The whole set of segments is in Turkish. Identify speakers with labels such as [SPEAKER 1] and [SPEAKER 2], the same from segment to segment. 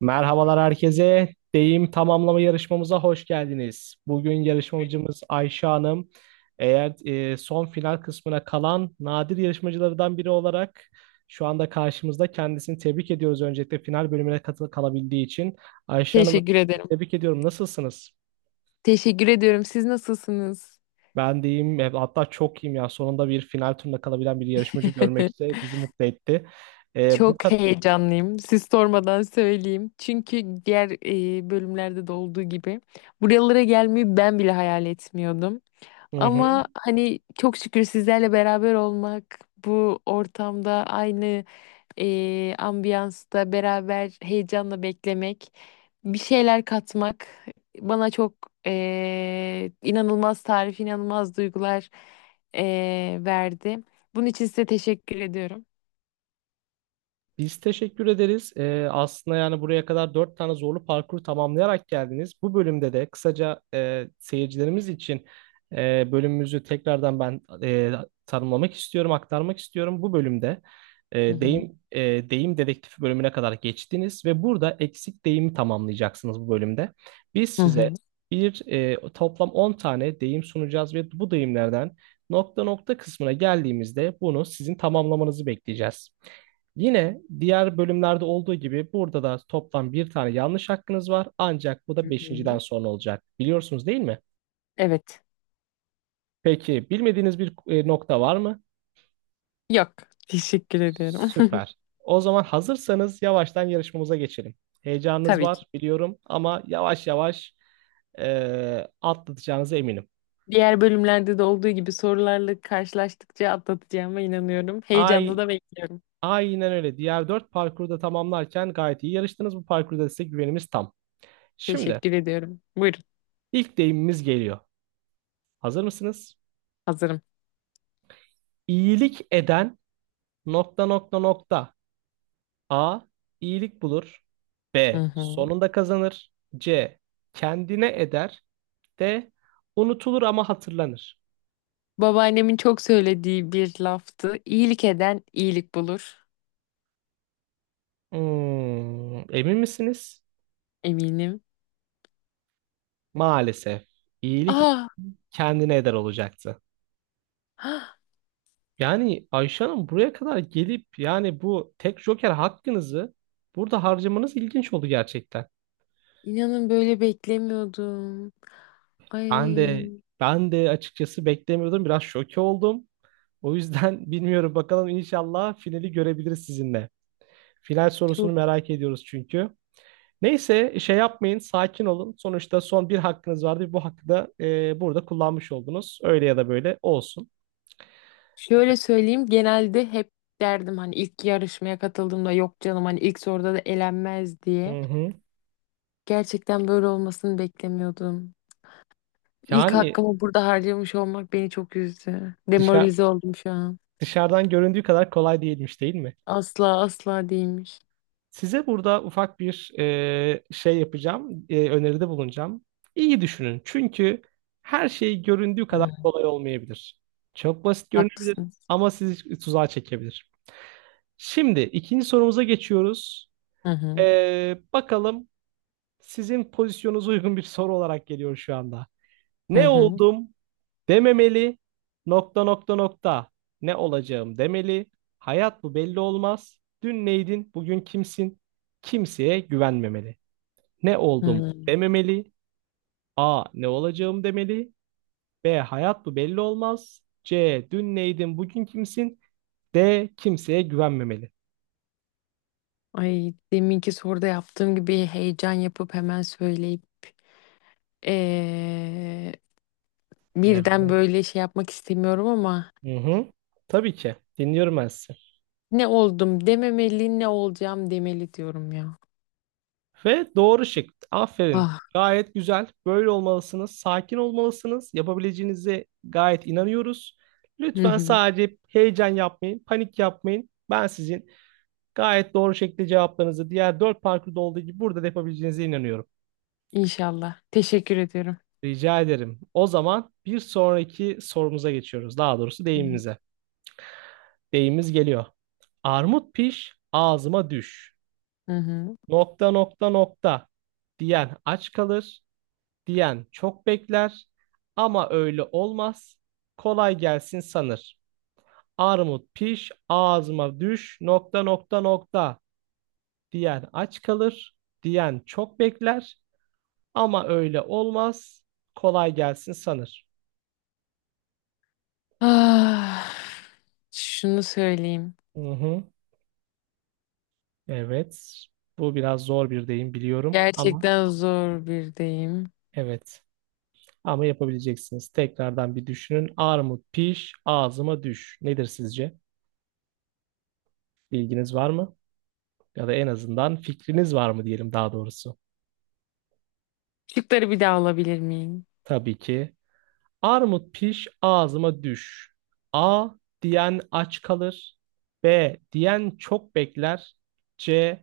[SPEAKER 1] Merhabalar herkese. Deyim tamamlama yarışmamıza hoş geldiniz. Bugün yarışmacımız Ayşe Hanım. Eğer son final kısmına kalan nadir yarışmacılardan biri olarak şu anda karşımızda kendisini tebrik ediyoruz, öncelikle final bölümüne kalabildiği için. Ayşe Hanım,
[SPEAKER 2] Teşekkür ederim.
[SPEAKER 1] tebrik ediyorum. Nasılsınız?
[SPEAKER 2] Teşekkür ediyorum. Siz nasılsınız?
[SPEAKER 1] Ben deyim hatta çok iyiyim ya. Sonunda bir final turuna kalabilen bir yarışmacı görmek de bizi mutlu etti. Bu
[SPEAKER 2] Çok heyecanlıyım. Siz sormadan söyleyeyim. Çünkü diğer bölümlerde de olduğu gibi buralara gelmeyi ben bile hayal etmiyordum.
[SPEAKER 1] kadar.
[SPEAKER 2] Ama hani çok şükür sizlerle beraber olmak, bu ortamda aynı ambiyansta beraber heyecanla beklemek, bir şeyler katmak bana çok inanılmaz tarif, inanılmaz duygular verdi. Bunun için size teşekkür ediyorum.
[SPEAKER 1] Biz teşekkür ederiz. Aslında yani buraya kadar dört tane zorlu parkuru tamamlayarak geldiniz. Bu bölümde de kısaca seyircilerimiz için bölümümüzü tekrardan ben tanımlamak istiyorum, aktarmak istiyorum. Bu bölümde
[SPEAKER 2] Hı hı.
[SPEAKER 1] deyim dedektifi bölümüne kadar geçtiniz ve burada eksik deyimi tamamlayacaksınız bu bölümde. Biz
[SPEAKER 2] Hı
[SPEAKER 1] size
[SPEAKER 2] hı.
[SPEAKER 1] bir toplam 10 tane deyim sunacağız ve bu deyimlerden nokta nokta kısmına geldiğimizde bunu sizin tamamlamanızı bekleyeceğiz. Yine diğer bölümlerde olduğu gibi burada da toplam bir tane yanlış hakkınız var. Ancak bu
[SPEAKER 2] Hı
[SPEAKER 1] da beşinciden
[SPEAKER 2] hı.
[SPEAKER 1] sonra olacak. Biliyorsunuz, değil mi?
[SPEAKER 2] Evet.
[SPEAKER 1] Peki, bilmediğiniz bir nokta var mı?
[SPEAKER 2] Yok. Teşekkür ediyorum.
[SPEAKER 1] Süper. O zaman hazırsanız yavaştan yarışmamıza geçelim. Heyecanınız
[SPEAKER 2] Tabii ki.
[SPEAKER 1] var biliyorum ama yavaş yavaş atlatacağınıza eminim.
[SPEAKER 2] Diğer bölümlerde de olduğu gibi sorularla karşılaştıkça atlatacağıma inanıyorum. Heyecanla
[SPEAKER 1] Ay,
[SPEAKER 2] da bekliyorum.
[SPEAKER 1] aynen öyle. Diğer dört parkuru da tamamlarken gayet iyi yarıştınız. Bu parkurda size güvenimiz tam. Şimdi
[SPEAKER 2] Teşekkür ediyorum. Buyurun.
[SPEAKER 1] ilk deyimimiz geliyor. Hazır mısınız?
[SPEAKER 2] Hazırım.
[SPEAKER 1] İyilik eden, nokta nokta nokta. A, iyilik bulur.
[SPEAKER 2] Hı
[SPEAKER 1] B,
[SPEAKER 2] hı.
[SPEAKER 1] sonunda kazanır. C, kendine eder. D, unutulur ama hatırlanır.
[SPEAKER 2] Babaannemin çok söylediği bir laftı. İyilik eden iyilik bulur.
[SPEAKER 1] Hmm, emin misiniz?
[SPEAKER 2] Eminim.
[SPEAKER 1] Maalesef. İyilik
[SPEAKER 2] Ah,
[SPEAKER 1] kendine eder olacaktı.
[SPEAKER 2] ah,
[SPEAKER 1] Yani Ayşe Hanım, buraya kadar gelip yani bu tek joker hakkınızı burada harcamanız ilginç oldu gerçekten.
[SPEAKER 2] inanın böyle beklemiyordum. Ay
[SPEAKER 1] Ben de ben de açıkçası beklemiyordum. Biraz şoke oldum. O yüzden bilmiyorum, bakalım, inşallah finali görebiliriz sizinle. Final sorusunu
[SPEAKER 2] çok.
[SPEAKER 1] merak ediyoruz çünkü. Neyse, şey yapmayın, sakin olun. Sonuçta son bir hakkınız vardı. Bu hakkı da burada kullanmış oldunuz. Öyle ya da böyle olsun.
[SPEAKER 2] Şöyle söyleyeyim, genelde hep derdim hani, ilk yarışmaya katıldığımda, yok canım hani ilk soruda da elenmez diye.
[SPEAKER 1] Hı hı.
[SPEAKER 2] Gerçekten böyle olmasını beklemiyordum. İlk
[SPEAKER 1] Yani
[SPEAKER 2] hakkımı burada harcamış olmak beni çok üzdü.
[SPEAKER 1] dışa-
[SPEAKER 2] Demoralize oldum şu an.
[SPEAKER 1] dışarıdan göründüğü kadar kolay değilmiş, değil mi?
[SPEAKER 2] Asla asla değilmiş.
[SPEAKER 1] Size burada ufak bir şey yapacağım. Öneride bulunacağım. İyi düşünün. Çünkü her şey göründüğü
[SPEAKER 2] Hı,
[SPEAKER 1] kadar kolay olmayabilir. Çok basit görünebilir
[SPEAKER 2] haklısınız.
[SPEAKER 1] ama sizi tuzağa çekebilir. Şimdi ikinci sorumuza geçiyoruz.
[SPEAKER 2] Hı hı.
[SPEAKER 1] Bakalım, sizin pozisyonunuza uygun bir soru olarak geliyor şu anda.
[SPEAKER 2] Hı
[SPEAKER 1] Ne
[SPEAKER 2] hı.
[SPEAKER 1] oldum dememeli, nokta nokta nokta. Ne olacağım demeli. Hayat bu, belli olmaz. Dün neydin, bugün kimsin? Kimseye güvenmemeli. Ne oldum
[SPEAKER 2] Hı.
[SPEAKER 1] dememeli. A. Ne olacağım demeli. B. Hayat bu, belli olmaz. C. Dün neydin, bugün kimsin? D. Kimseye güvenmemeli.
[SPEAKER 2] Ay, deminki soruda yaptığım gibi heyecan yapıp hemen söyleyip eee,
[SPEAKER 1] Evet.
[SPEAKER 2] birden böyle şey yapmak istemiyorum ama
[SPEAKER 1] Hı hı. Tabii ki. Dinliyorum ben sizi.
[SPEAKER 2] ne oldum dememeli, ne olacağım demeli diyorum ya.
[SPEAKER 1] Ve doğru şık. Aferin.
[SPEAKER 2] Ah,
[SPEAKER 1] Gayet güzel. Böyle olmalısınız. Sakin olmalısınız. Yapabileceğinize gayet inanıyoruz.
[SPEAKER 2] hı
[SPEAKER 1] Lütfen
[SPEAKER 2] hı.
[SPEAKER 1] sadece heyecan yapmayın, panik yapmayın. Ben sizin gayet doğru şekilde cevaplarınızı diğer dört parkurda olduğu gibi burada da yapabileceğinize inanıyorum.
[SPEAKER 2] İnşallah. Teşekkür ediyorum.
[SPEAKER 1] Rica ederim. O zaman bir sonraki sorumuza geçiyoruz. Daha doğrusu
[SPEAKER 2] Hı hı.
[SPEAKER 1] deyimimize. Deyimimiz geliyor. Armut piş, ağzıma düş,
[SPEAKER 2] Hı.
[SPEAKER 1] nokta nokta nokta, diyen aç kalır, diyen çok bekler ama öyle olmaz. Kolay gelsin sanır. Armut piş, ağzıma düş, nokta nokta nokta, diyen aç kalır, diyen çok bekler ama öyle olmaz. Kolay gelsin sanır.
[SPEAKER 2] Ah, şunu söyleyeyim.
[SPEAKER 1] Hı hı. Evet. Bu biraz zor bir deyim biliyorum ama
[SPEAKER 2] Gerçekten zor bir deyim.
[SPEAKER 1] evet. Ama yapabileceksiniz. Tekrardan bir düşünün. Armut piş, ağzıma düş. Nedir sizce? Bilginiz var mı? Ya da en azından fikriniz var mı diyelim, daha doğrusu.
[SPEAKER 2] Şıkları bir daha alabilir miyim?
[SPEAKER 1] Tabii ki. Armut piş ağzıma düş. A, diyen aç kalır. B, diyen çok bekler. C,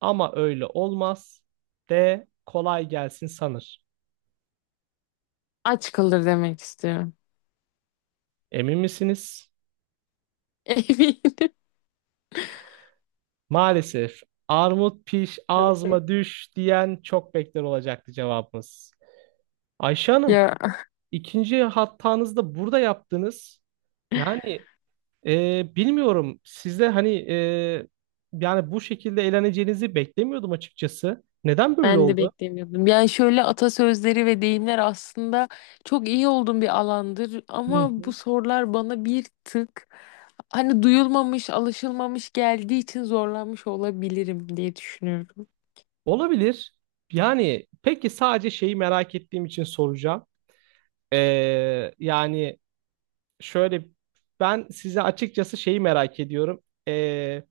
[SPEAKER 1] ama öyle olmaz. D, kolay gelsin sanır.
[SPEAKER 2] Aç kalır demek istiyorum.
[SPEAKER 1] Emin misiniz?
[SPEAKER 2] Eminim.
[SPEAKER 1] Maalesef, armut piş ağzıma düş diyen çok bekler olacaktı cevabımız. Ayşe Hanım,
[SPEAKER 2] Ya.
[SPEAKER 1] ikinci hatanızı da burada yaptınız. Yani bilmiyorum. Sizde hani yani bu şekilde eğleneceğinizi beklemiyordum açıkçası. Neden böyle
[SPEAKER 2] Ben de
[SPEAKER 1] oldu?
[SPEAKER 2] beklemiyordum. Yani şöyle, atasözleri ve deyimler aslında çok iyi olduğum bir alandır,
[SPEAKER 1] Hı
[SPEAKER 2] ama bu
[SPEAKER 1] hı.
[SPEAKER 2] sorular bana bir tık hani duyulmamış, alışılmamış geldiği için zorlanmış olabilirim diye düşünüyorum.
[SPEAKER 1] Olabilir. Yani, peki, sadece şeyi merak ettiğim için soracağım. Yani şöyle, ben size açıkçası şeyi merak ediyorum. Ee,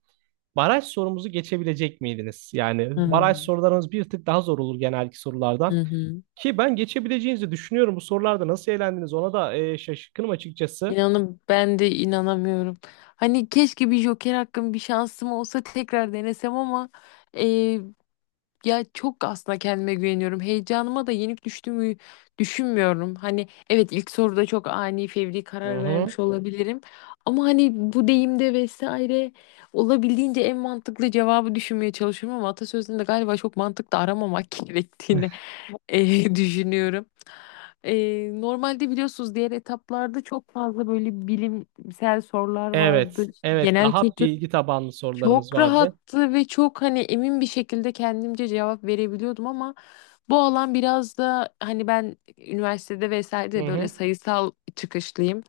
[SPEAKER 1] baraj sorumuzu geçebilecek miydiniz? Yani baraj
[SPEAKER 2] Hmm.
[SPEAKER 1] sorularımız bir tık daha zor olur genelki sorulardan.
[SPEAKER 2] Hı hı.
[SPEAKER 1] Ki ben geçebileceğinizi düşünüyorum. Bu sorularda nasıl eğlendiniz, ona da şaşkınım açıkçası.
[SPEAKER 2] İnanın ben de inanamıyorum. Hani keşke bir joker hakkım, bir şansım olsa tekrar denesem ama, ya çok aslında kendime güveniyorum. Heyecanıma da yenik düştüğümü düşünmüyorum. Hani evet, ilk soruda çok ani fevri
[SPEAKER 1] Hı
[SPEAKER 2] karar
[SPEAKER 1] hı.
[SPEAKER 2] vermiş olabilirim. Ama hani bu deyimde vesaire olabildiğince en mantıklı cevabı düşünmeye çalışıyorum, ama atasözünde galiba çok mantıklı aramamak gerektiğini düşünüyorum. Normalde biliyorsunuz, diğer etaplarda çok fazla böyle bilimsel sorular
[SPEAKER 1] Evet,
[SPEAKER 2] vardı. İşte
[SPEAKER 1] evet.
[SPEAKER 2] genel
[SPEAKER 1] Daha
[SPEAKER 2] kültür
[SPEAKER 1] bilgi tabanlı sorularımız
[SPEAKER 2] çok
[SPEAKER 1] vardı.
[SPEAKER 2] rahattı ve çok hani emin bir şekilde kendimce cevap verebiliyordum, ama bu alan biraz da hani, ben üniversitede vesaire de
[SPEAKER 1] Hı
[SPEAKER 2] böyle
[SPEAKER 1] hı,
[SPEAKER 2] sayısal çıkışlıyım.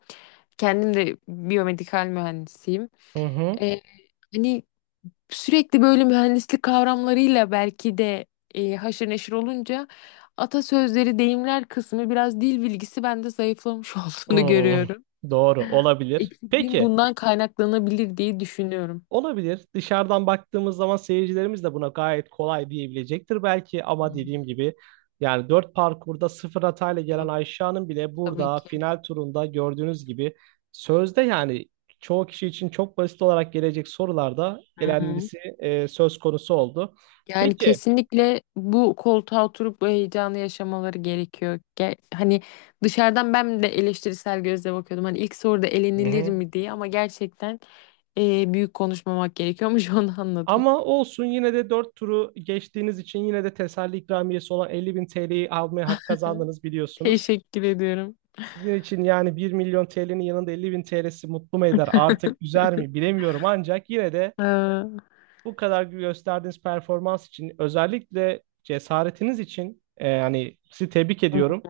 [SPEAKER 2] Kendim de biyomedikal mühendisiyim.
[SPEAKER 1] hı hı.
[SPEAKER 2] Ee, hani sürekli böyle mühendislik kavramlarıyla belki de haşır neşir olunca atasözleri, deyimler kısmı, biraz dil bilgisi bende zayıflamış olduğunu
[SPEAKER 1] Hı.
[SPEAKER 2] görüyorum.
[SPEAKER 1] Doğru, olabilir.
[SPEAKER 2] Eksikliğim
[SPEAKER 1] Peki,
[SPEAKER 2] bundan kaynaklanabilir diye düşünüyorum.
[SPEAKER 1] olabilir. Dışarıdan baktığımız zaman seyircilerimiz de buna gayet kolay diyebilecektir belki
[SPEAKER 2] Hı
[SPEAKER 1] ama
[SPEAKER 2] hı.
[SPEAKER 1] dediğim gibi, yani 4 parkurda sıfır hatayla gelen
[SPEAKER 2] Yok
[SPEAKER 1] Ayşe Hanım bile
[SPEAKER 2] tabii
[SPEAKER 1] burada
[SPEAKER 2] ki.
[SPEAKER 1] final turunda gördüğünüz gibi sözde yani çoğu kişi için çok basit olarak gelecek sorularda
[SPEAKER 2] Hı hı.
[SPEAKER 1] elenmesi söz konusu oldu.
[SPEAKER 2] Yani
[SPEAKER 1] Peki.
[SPEAKER 2] kesinlikle bu koltuğa oturup bu heyecanı yaşamaları gerekiyor. Hani dışarıdan ben de eleştirisel gözle bakıyordum. Hani ilk soruda
[SPEAKER 1] Hı
[SPEAKER 2] elenilir
[SPEAKER 1] hı.
[SPEAKER 2] mi diye, ama gerçekten büyük konuşmamak gerekiyormuş, onu anladım.
[SPEAKER 1] Ama olsun, yine de 4 turu geçtiğiniz için yine de teselli ikramiyesi olan 50 bin TL'yi almaya hak kazandınız, biliyorsunuz.
[SPEAKER 2] Teşekkür ediyorum.
[SPEAKER 1] Sizin için yani bir milyon TL'nin yanında 50 bin TL'si mutlu mu eder artık, üzer mi, bilemiyorum. Ancak yine de
[SPEAKER 2] Aa,
[SPEAKER 1] bu kadar gösterdiğiniz performans için, özellikle cesaretiniz için yani sizi tebrik ediyorum.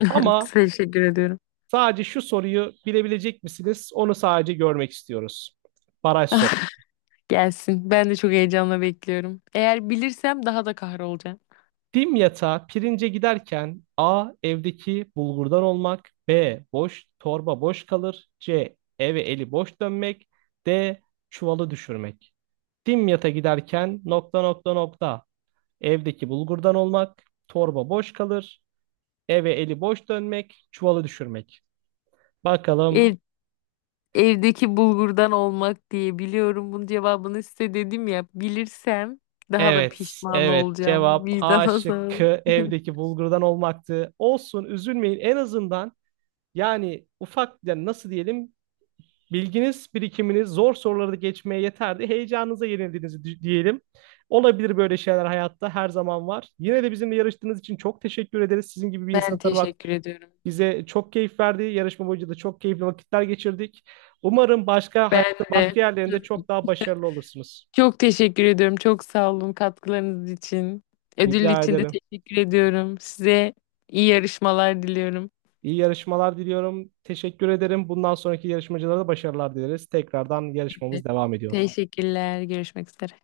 [SPEAKER 1] Ama
[SPEAKER 2] teşekkür ediyorum.
[SPEAKER 1] sadece şu soruyu bilebilecek misiniz? Onu sadece görmek istiyoruz. Baraj.
[SPEAKER 2] Gelsin. Ben de çok heyecanla bekliyorum. Eğer bilirsem daha da kahrolacağım.
[SPEAKER 1] Dim yatağa pirince giderken: A. Evdeki bulgurdan olmak. B. Boş torba boş kalır. C. Eve eli boş dönmek. D. Çuvalı düşürmek. Dim yata giderken, nokta nokta nokta. Evdeki bulgurdan olmak. Torba boş kalır. Eve eli boş dönmek. Çuvalı düşürmek. Bakalım.
[SPEAKER 2] E, Evdeki bulgurdan olmak diye biliyorum. Bunun cevabını size dedim ya, bilirsem daha da
[SPEAKER 1] Evet,
[SPEAKER 2] pişman
[SPEAKER 1] evet.
[SPEAKER 2] olacağım.
[SPEAKER 1] Cevap
[SPEAKER 2] Vicdan
[SPEAKER 1] A
[SPEAKER 2] azabı.
[SPEAKER 1] şıkkı, evdeki bulgurdan olmaktı. Olsun, üzülmeyin. En azından yani ufak, yani nasıl diyelim, bilginiz, birikiminiz zor soruları geçmeye yeterdi. Heyecanınıza yenildiğinizi diyelim. Olabilir, böyle şeyler hayatta her zaman var. Yine de bizimle yarıştığınız için çok teşekkür ederiz. Sizin gibi bir
[SPEAKER 2] Ben
[SPEAKER 1] insanı tanımak
[SPEAKER 2] teşekkür ediyorum.
[SPEAKER 1] bize çok keyif verdi. Yarışma boyunca da çok keyifli vakitler geçirdik. Umarım başka
[SPEAKER 2] Ben
[SPEAKER 1] hayatta
[SPEAKER 2] de.
[SPEAKER 1] başka yerlerinde çok daha başarılı olursunuz.
[SPEAKER 2] Çok teşekkür ediyorum. Çok sağ olun katkılarınız için. Ödül
[SPEAKER 1] Rica
[SPEAKER 2] için de
[SPEAKER 1] ederim.
[SPEAKER 2] teşekkür ediyorum. Size iyi yarışmalar diliyorum.
[SPEAKER 1] İyi yarışmalar diliyorum. Teşekkür ederim. Bundan sonraki yarışmacılara da başarılar dileriz. Tekrardan yarışmamız
[SPEAKER 2] Evet.
[SPEAKER 1] devam ediyor.
[SPEAKER 2] Teşekkürler. Görüşmek üzere.